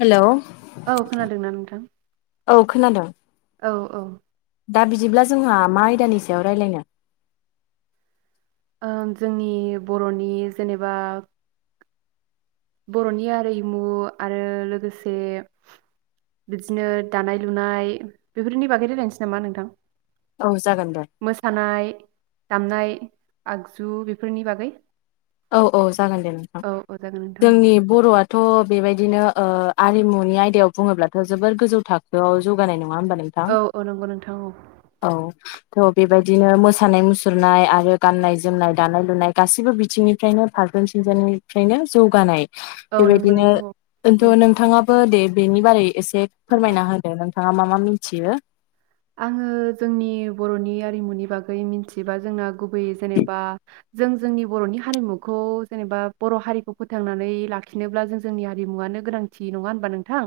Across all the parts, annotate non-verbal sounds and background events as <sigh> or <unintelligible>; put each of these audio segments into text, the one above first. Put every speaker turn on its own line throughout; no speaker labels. Hello
औ खोनादोंना नोंथां
औ खोनादों
औ औ
दा बिदिब्ला जोंहा मा आयदानि सायाव रायलायनो
ओ जोंनि बर'नि जेनेबा बर'नि आरिमु आरो लोगोसे बिदिनो दानाय लुनाय बेफोरनि बागै रायलायनोसै नामा नोंथां
औ जागोन दे
मोसानाय दामनाय आगजु बेफोरनि बागै
औ औ जागोन दे नोंथां
औ औ जागोन नोंथां औ
जोंनि बर'आथ बेबायदिनो ओ आरिमुनि आयदायाव बुङोब्लाथ जोबोर गोजौ थाखोआव जौगानाय <unintelligible> नङा होमबा नोंथां
औ औ नंगौ नोंथां औ
औ थ' बेबायदिनो मोसानाय मुसुरनाय आरो गाननाय जोमनाय दानाय लुनाय गासैबो बिथिंनि फ्रायनो फारफ्रोमथिंजायनिफ्रायनो जौगानाय
औ नंगौ
बेबायदिनो
नोंथां औ औ
इन्थु नोंथाङा बो दे बेनि बारै एसे फोरमायना होदो नोंथाङा मा मा मिनथियो।
आङो जोंनि बर'नि आरिमुनि बागै मिथिबा जोंना गुबै जेनेबा जों जोंनि बर'नि हारिमुखौ जेनेबा बर' हारिखौ फोथांनानै लाखिनोब्ला जों जोंनि हारिमुवनो गोनांथि नङा होनबा नोंथां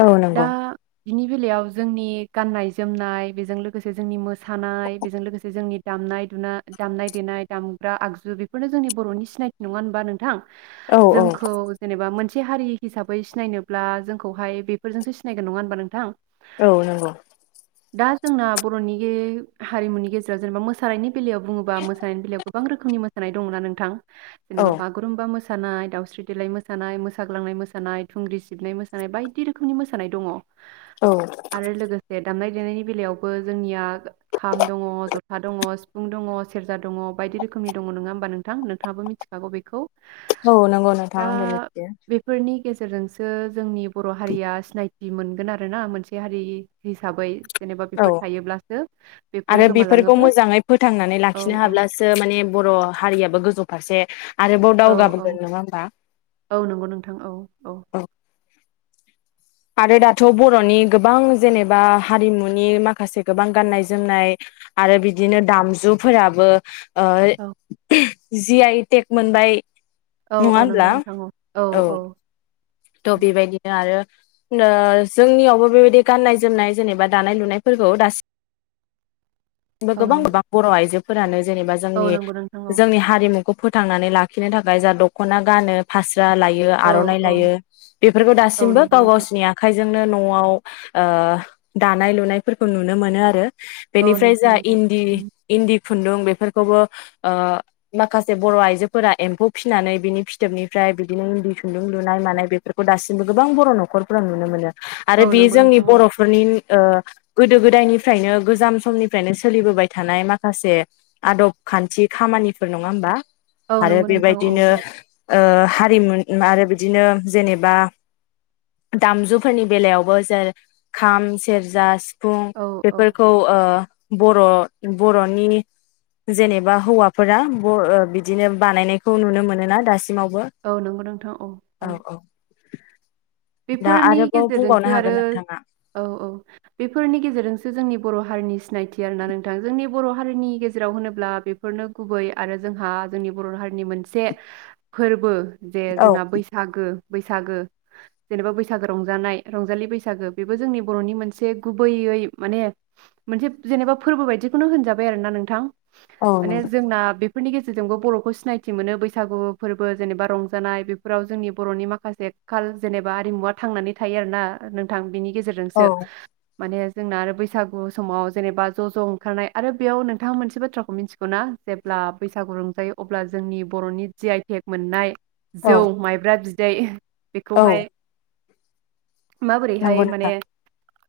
औ
दा
नंगौ
बिनि बेलायाव जोंनि गाननाय जोमनाय बेजों लोगोसे जोंनि मोसानाय बेजों लोगोसे जोंनि दामनाय दुनाय दामनाय देनाय दामग्रा आगजु बेफोरनो जोंनि बर'नि सिनायथि नङा होनबा नोंथां
औ
जोंखौ जेनेबा मोनसे से हारि हिसाबै सिनायनोब्ला जोंखौहाय बेफोरजोंसो सिनायगोन नङा होनबा नोंथां
औ नोंगौ
दा जोंना बर'नि गे हारिमुनि गेजेराव जेनेबा मोसानायनि बेलायाव बुङोबा मोसानायनि बेलायाव गोबां रोखोमनि मो होनाय दङना नोंथां
औ
जेनेबा बागुरुम्बा मोस सानाय दावस्रि देलाय मोसानाय मोसाग्लांनाय मोसानाय थुंग्रि सिबनाय मोसानाय बायदि रोखोमनि मोसानाय दङ‌'
औ
आरो लोगोसे दामनाय देनायनि बेलायावबो जोंनिया खाम दङ जथा दङ सिफुं दङ सेरजा दङ बायदि रोखोमनि दङ नङा होमबा नोंथां नोंथाङाबो मिथिखागौ बेखौ
औ नंगौ नोंथां आंबों मिथियो
जोंसो जोंनि बर' हारिया सिनाय थि मोनगोन आरो ना मोनसे हारि हिसाबै जेनेबा
औ
बेफोर थायोब्लासो बेफोर
आरो बेफोरखौ
गोमालाङोब्ला
मोजाङै फोथांनानै
औ
लाखिनो
औ
हाब्लासो माने बर' हारियाबो गोजौ फारसे आरोबाव
औ औ
दावगाबोगोन नङा होमबा
औ नंगौ नोंथां औ औ‌
औ आरो दाथ' बर'नि गोबां जेनेबा हारिमुनि माखासे गोबां गाननाय जोमनाय आरो बिदिनो दामजुफोराबो ओइ‌
औ
जि आइ टेक मोनबाय
औ
नङा
औ नंगौ
होनब्ला
नोंथां औ औ औ
त'
औ
बेबायदिनो आरो नो जोंनियावबो बेबायदि गाननाय जोमनाय जेनेबा दानाय लुनायफोरखौ दासिम
औ
गोबां
नंगौ
गोबां बर' आइजो फोरानो जेनेबा
औ
जोंनि
नंगौ नोंथां औ
जोंनि हारिमु खौ फोथांनानै लाखिनो थाखाय जा दख'ना गानो फास स्रा लायो
औ
आर'नाइ
औ
लायो बेफोरखौ
औ
दासिमबो
नंगौ
गाव
नोंथां
गावसिनि आखाइज जोंनो न'आव ओ दानाय लुनायफोरखौ नुनो मोनो आरो
औ
बेनिफ्राय
नोंथां
ज
नंगौ
इन्दि
उम
इन्दि खुन्दुं बेफोरखौबो ओ माखासे बर' आइजोफोरा एम्फौ फिसिनानै बिनि फिथोबनिफ्राय बिदिनो इन्दि खुन्दुं लुनाय मानाय बेफ फोरखौ दासिमबो गोबां बर' न'खरफोरााव नुनो मोनो। आरो
औ
बे
नंगौ
जोंनि
नोंथां औ
बर'फोरनि अ गोदो गोदायनिफ्रायनो गोजाम समनिफ्रायनो सोलिबोबाय थानाय माखासे आदब खान्थि खामानिफोर नङा होमबा
औ
आरो
नंगौ नोंथां औ
बेबायदिनो
औ
ओ हारिमु आरो बिदिनो जेनेबा दामजुफोरनि बेलायावबो जेर खाम सेरजा सि फुं
औ औ
बेफोरखौ ओ बर' बर'नि जेनेबा हौवाफोरा बर बिदिनो बानायनायखौ नुनो मोनोना दासिम
औ नंगौ नोंथां औ
औ औ दा
बेफोरनि
आरोबाव बुंबावनो
गेजेरजोंसो आरो
हागोन नोंथाङा
औ औ बेफोरनि गेजेरजोंसो जोंनि बर' हारिनि सिनायथि आरोना नोंथां जोंनि बर' हारिनि गेजेराव होनोब्ला बेफोरनो गुबै आरो जोंहा जोंनि बर' हारिनि मोनसे फोरबो जे
औ
जोंना बैसागो बैसागो जेनेबा बैसागो रंजानाय रंजालि बैसागो बेबो जोंनि बर'नि मोनसे गुबैयै माने मोनसे जेनेबा फोरबो बायदिखौनो होनजाबाय आरो ना नोंथां
औ
माने
नंगौ
जोंना बेफ फोरनि गेजेरजोंबो बर'खौ सिनायथि मोनो बैसागु फोरबो जेनेबा रंजानाय बेफोराव जोंनि बर'नि माखासे काल जेनेबा आरिमुवा थांनानै थायो आर ना नोंथां बिनि
औ
गेजेरजोंसो माने जोंना आरो बैसागु समाव जेनेबा ज' ज' ओंखारनाय आरो बेयाव नोंथाङा मोनसे बाथ्राखौ मिथिगौना जेब्ला बैसागु रंजायो अब्ला जोंनि बर'नि जि आइटेक मोननाय
औ
जौ माइब्रा बिद दै
औ
खौहाय
नंगौ
माबोरैहाय माने
नोंथां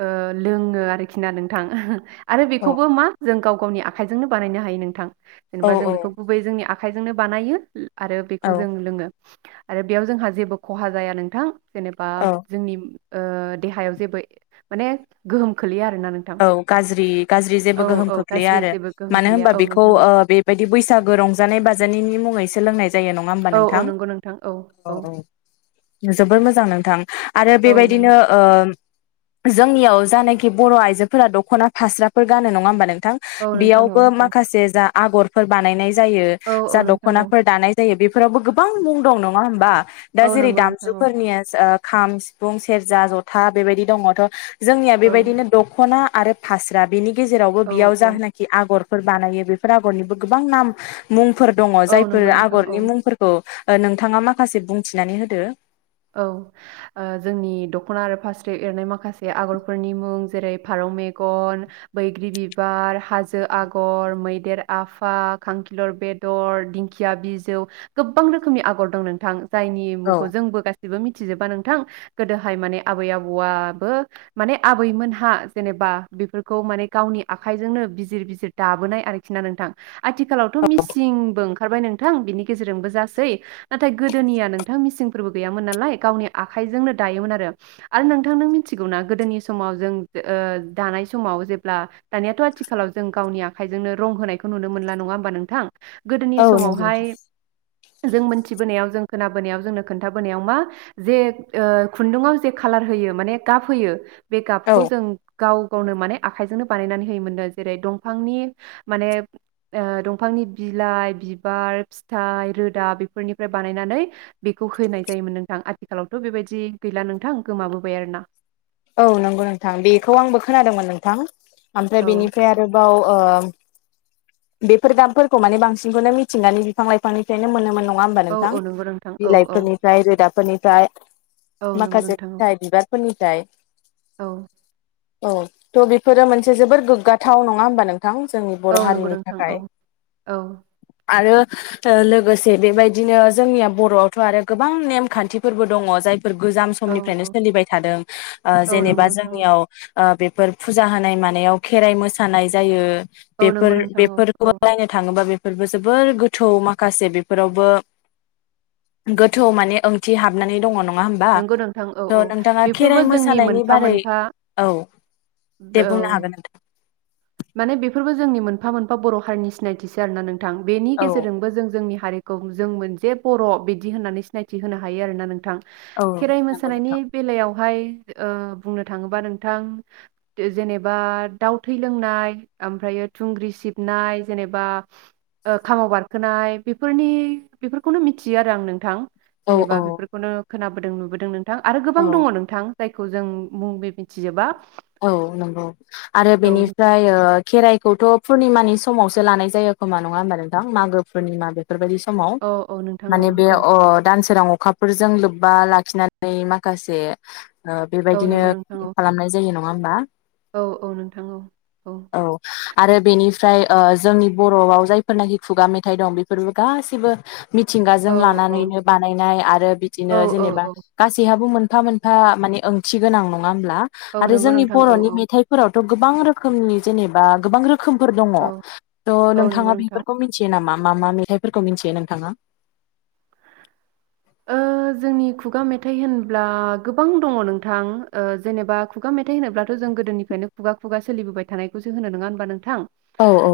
अ लोङो आरोखि ना नोंथां आरो
औ
बेखौबो मा जों गाव गावनि आखाइजोंनो बानायनो हायो नोंथां
औ
जेनेबा जों
औ
बेखौ गुबै जोंनि आख खाइजोंनो बानायो आरो
औ
बेखौ जों लोङो आरो बेयाव जोंहा जेबो खहा जाया नों थां जेनेबा
औ
जोंनि ओ देहायाव जेबो माने गोहोम खोलैया आरोना नोंथां
औ गाज्रि गाज्रि
औ
जेबो गोहोम
औ
खोख्लैया
गाज्रि
आरो
जेबो गोहोम
मानो
खोलैया
होनबा
औ
बेखौ
नोंथां औ
ओ बेबायदि बैसागो रंजानाय बाजानायनि मुङैसो लोंनाय जायो नङा होमबा
औ औ
नोंथां?
नंगौ नोंथां औ औ
जोबोर मोजां नोंथां आरो
औ नों
बेबायदिनो ओ जोंनियाव जानाइखि बर' आइजो फोरा दख'ना फास्राफोर गानो नङा होमबा नों
औ नोंथां औ
बेयावबो
औ
माखासे जा आगरफोर बानायनायज जायो
औ
जा
औ नोंथां औ
दख'नाफोर दानाय जायो बे बेफोरावबो गोबां मुं दं नङा होमबा दा
औ
जेरै
नंगौ नोंथां औ
दामजुफोरनियाज ओह खाम सिफुं सेरजा जथा बेबायदि दङथ' जोंनिया
औ
बेबायदिनो खना आरो फास्रा बेनि गेजेरावबो
औ
बियाव
औ
जाहोनाखि आगर बानायो बेफोर आगरनिबो गोबां नाम मुं फोर दङ
औ
जायफोर
नंगौ नोंथां
आगरनि
औ
मुंफोरखौ ओ नोंथाङा माखासे बुंथिनानै होदो
औ ओह जोंनि दख'ना आरो फास्रे एरनाय माखासे आगरफोरनि मुं जेरै फारौ मेगन बैग्रि बिबार हाजो आगर मै आफा खांखिलर बेदर दिंखिया बिजौ गोबां रोखोमनि आगर दं नोंथां जायनि
औ
मुंखौ जोंबो मिथिजोबा नोंथां गोदोहाय माने आबै आबौआबो माने आबैमोनहा जेनेबा बेफोरखौ माने गावनि आखाइजोंनो बिजिर बिजिर दाबोनाय आरोखि ना नोंथां आथिखालावथ' मिसिंबो ओंखारबाय नोंथां बिनि गेजेरजोंबो जासै नाथाय गोदोनिया नोंथां मिसिंफोरबो गैयामोन मोन नालाय गावनि आखाइजोंनो दायोमोन आरो आरो नोंथां नों मिथिगौना गोदोनि समाव जों दानाय समाव जेब्ला दानियाथ' आथिखालाव जों गावनि आखाइजोंनो रं होनायखौ नुनो मोनला नङा होमबा नोंथां गोदोनि
औ नंगौ नोंथां
समावहाय जों मोनथिबोनायाव जों खोनाबोनायाव जोंनो खोनथा बोनायाव मा जे ओह खुन्दुंआव जा खालार होयो माने गाब होयो बे
औ
गाबखौ जों गाव गावनो माने आखाइजोंनो बानायनानै होयोमोननो जेरै दंफांनि माने ओह दंफांनि बिलाइ बिबार फिथाइ रोदा बेफोरनिफ्राय बानायनानै बेखौ होनाय नोंथां आथिखालावथ' बेबायदि गैला नोंथां गोमाबोबाय आरोना
औ नोंगौ नोंथां बेखौ आंबो खोनादोंमोन नोंथां ओमफ्राय
औ
बेनिफ्राय आरोबाव ओ बेफोर दामफोरखौ माने बांसिनखौनो मिथिनानै बिफां लाइफांनिफ्रायनो मोनोमोन नङा नङा होमबा
औ
नोंथां
औ नंगौ नोंथां औ औ
बिलाइफोरनिफ्राय रोदाफोरनि जाय
औ नंगौ
माखासे
नोंथां
फिथाइ बिबारफोरनि द
औ।
औ थ' बेफोरो मोनसे जोबद गोग्गाथाव नङा होमबा नोंथां। थ जोंनि
औ
बर'
औ नंगौ
हारिनि
नोंथां
थाखाय
औ औ
आरो लोगोसे बेबायदिनो जोंनिया बर'आवथ' आरो गोबां नेमखान्थिफोरबो दङ जाय गोजाम
औ
समनिफ्रायनो
औ
सोलिबाय थादों ओ
औ नंगौ
जेनेबा
नोंथां औ
जोंनियाव ओ बेफोर फुजा होनाय मानायाव खेराइ मोसानाय जायो
औ
बेफोर
नंगौ नोंथां औ
बेफोरखौ
औ
नायनो थाङोबा बे <unintelligible> जोबोर गोथौ माखासे बेफोरावबो गोथौ माने ओंथि हाबनानै दङ न ङा होमबा
नंगौ नोंथां औ औ
थ नोंथाङा
बेफोरबो
खेराय मोसा
जोंनि
मोसानायनि
मोनफा
बारै
मोनफा
औ दे
औ
बुंनो हागोन नोंथां
माने बेफोरबो जोंनि मोनफा मोनफा बर हारिनि सिनायथिसो आरोना नों थां बेनि
औ
गेजेरजोंबो जों जोंनि हारिखौ जों मोनसेे बर बिदि होननानै सिनायथि होनो हायो आरोना नोंथां
औ
खेराइ
नंगौ
मोसानायनि
नोंथां
बेलायाव ओमफ्राय ओ बुंनो थाङोबा नोंथां जे जेनेबा दाउ थै लोंनाय ओमफ्रायो थुंग्रि सिबनाय जेनेबा ओ खामाव बारखोनाय बेफोरनि बेफोरखौनो मिथियो आरो आं नोंथां
औ
जेनेबा
औ
बेफोरखौनो खोनाबोदों नुबोदों नों थां आरो गोबां
औ
दङ नोंथां जायखौ जों <unintelligible> मिथिजोबा
औ नंगौ आरो
औ
बेनिफ्राय ओ खेराइखौथ पुरनिमानि समावसो लानाय जायो खोमा नङा होमबा नोंथां मागो पुरनिमा बे फोरबायदि समाव
औ औ नोंथां औ
माने बे
औ
अ दान सोरां अखाफोरजों लोब्बा लाखिनानै माखासे ओ
औ
बेबायदिनो
नंगौ नोंथां औ
खालामनाय जायो नं ङा होमबा
औ औ नोंथां औ औ
फ्राय ओ जोंनि बरआव जायफोरनाखि खुगा मेथाइ दं बेफोरबो गासिबो मिथिंगाजों
औ औ
लानानैनो बानायनाय आरो
औ
बिदिनो
औ
जेनेबा
औ
गासैहाबो मोन फा मोनफा माने ओंथि गोनां नङा होमब्ला
औ
आरो
नंगौ
जोंनि
नोंथां
बर
औ
नि
औ
मेथाइफोराव थ गोबां रोखोमनि जेनेबा गोबां रो खोमफोर दङ
औ
थ
औ नंगौ
नोंथाङा
नोंथां
बिफोरखौ मिन्थियो नामा मा मा मेथाइफोरखौ मिन्थियो नोंथाङा
ओ जोंनि खुगा मेथाइ होनब्ला गोबां दङ नोंथां ओ जेनेबा खुगा मेथाइ होनोब्लाथ जों गोदोनिफ्रायनो खुगा खुगा सोलिबोबाय थानायखौसो होनो नङा होनबा नोंथां
औ औ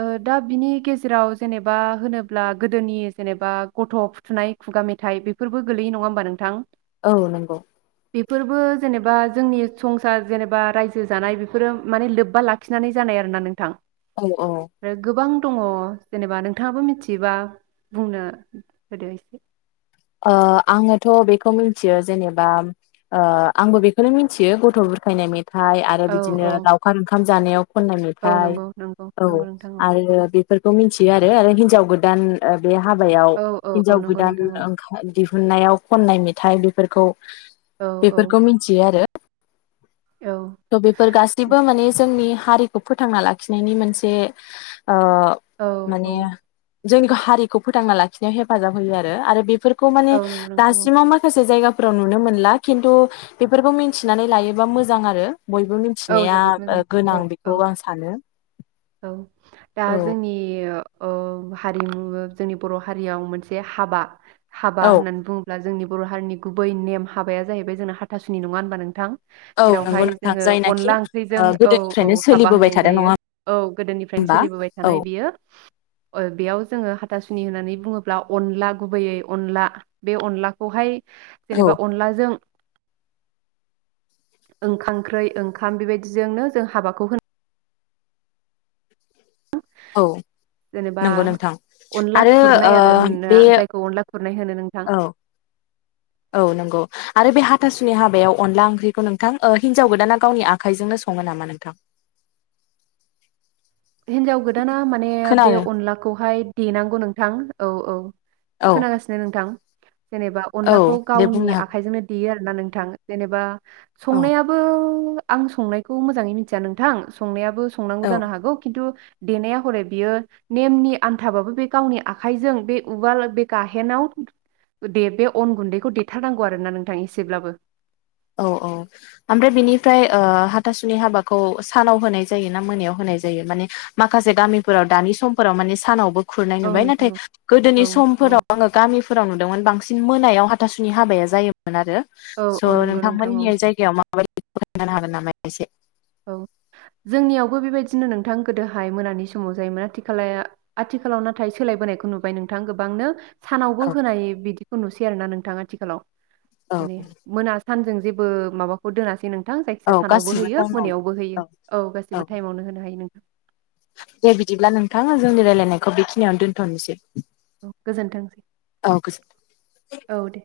ओ दा बिनि गेजेराव जेनेबा होनोब्ला गोदोनि जेनेबा गथ' फुथुनाय खुगा मे थाइ बेफोरबो गोलैयो नङा होमबा नोंथां।
औ नोंगौ
बेफोरबो जेनेबा जोंनि <unintelligible> दङ' जेनेबा
औ औ
नोंथाङाबो मिथियोबा बुंनो होदो एसे
ओ आङोथ' बेखौ मिन्थियो जेनेबा ओ आंबो बेखौनो मिन्थियो गथ' बुरखायनाय मे थाइ आरो
औ
बिदिनो
औ
लावखार ओंखाम जानायाव खननाय
औ
मेथाइ
नंगौ नंगौ
औ
नंगौ नोंथां
आरो बे फोरखौ मिन्थियो आरो हिनजाव गोदान ओ बे हाबायाव
औ औ औ
हिन्जाव
नंगौ
गोदान
नोंथां औ
<unintelligible> मुननायाव खननाय मेथाइ बेफोरखौ
औ औ
बेफोरखौ मिन्थियो आरो
औ
थ' बेफोर गासैबो माने जोंनि हारिखौ फोथांना लाखिनायनि मोनसे
औ औ
जोंनिखो हारिखौ फोथांना लाखिनायाव हेफाजाब होयोआरो आरो बेफोर खौ माने
औ नंगौ नोंथां औ
दासिमाव माखासे जायगा फोराव नुनो मोनला खिन्थु बेफोरखौ मिथिनानै लायोबा मोजां आरो बयबो
औ
मिन्थिनाया
जोबोद
ओ
मोजां औ
गोनां
औ
बेखौ आं सानो।
औ दा
औ
जोंनि ओ ओ हारिमु जोंनि बर' हारियाव मोनसे हाबा हाबा होननानै बुङोब्ला जोंनि बर' हारिनि गुबै नेम हाबाया जाहैबाय जोंना हाथासुनि नङा होनबा नोंथां
औ
जेरावहाय
नंगौ नोंथां
जोङो
जाय
अनला ओंख्रिजों औ औ हाबा होनाय
थादों
जायो
नङा
औ गोदोनिफ्रायनो
होमबा
सोलिबोबाय
औ
थानाय बियो ओ बेयाव जोङो हाथ थासुनि होननानै बुङोब्ला अनला गुबैयै अनला बे अनलाखौहाय
औ
जेनेबा अनलाजों ओंखाओंख्रै ओंखाम बेबायदिजोंनो जों हाबाखौ होनो
औ
जेनेबा
नंगौ नोंथां
अनला
आरो
खुरनाय
ओ
आरो होना
बे
जायखौ अनला खुरनाय होनो नोंथां
औ औ नंगौ आरो बे हा आथासुनि हाबायाव अनदला ओंख्रिखौ नोंथां ओ हिनजाव गोदाना गावनि आखाइजोंनो सङो नामा नोंथां
हिनजाव गोदाना माने बे
खोनादों
अनलाखौहाय देनांगौ नोंथां औ औ
औ
खोनागासिनो नोंथां जेनेबा
औ
अनलाखौ
दे बुंनो
गावनि
हागोन
आखाइजोंनो देयो आरो। ना नोंथां जेनेबा
औ
संनायाबो आं संनायखौ मोजाङै मिथिया नोंथां संनायाबो संनांगौ
औ
जानो हागौ। खिन्थु देनाया हरै बियो नेमनि आन्थाबाबो बे गावनि आखाइजों बे उवाल बे गाहेनाव दे बे अन गुन्दैखौ देथारनांगौ आरोना नोंथां एसेब्लाबो
औ औ ओमफ्राय बेनिफ्राय ओ हाथासुनि हाबाखौ सानाव होनाय जायो ना मोनायाव होनाय जायो माने माखासे गामिफोराव दानि समफोराव माने सानावबो खुरनाय
औ
नुबाय
नोंथां
नाथाय
औ
गोदोनि
औ औ
समफोराव आङो गामिफोराव नुदोंमोन बांसिन। मोनायाव हाथासुनि हाबाया जायो मोन आरो
औ
स'
औ नंगौ
नों
नोंथां औ
निया जायगायाव मा माबादि खिन्थानो होगोन नामा एसे
औ जोंनियावबो बेबायदिनो नोंथां गोदोहाय मोनानि समाव जायोमोन आथिखाला आथिखालाव नाथाय सोलायबोनायखौ नुबाय नोंथां गोबांनो सानावबो
औ
होनायो बिदि नुसै आरो नोंथां आथिखालाव
औ
माने मोना सानजों जेबो माबाखौ दोनाखै नों थां
औ
जायखिया सानावबो
गासिबो
होयो
टाइमावनो
मोनायावबो होयो औ गासिबो टाइमावनो होनो हायो नों
दे बिदिब्ला नोंथा जोंनि रायलायनायखौ बेखिनियावनो दोनथ'नोसै।
गोजोनथोंसै
औ गोजोन
औ दे।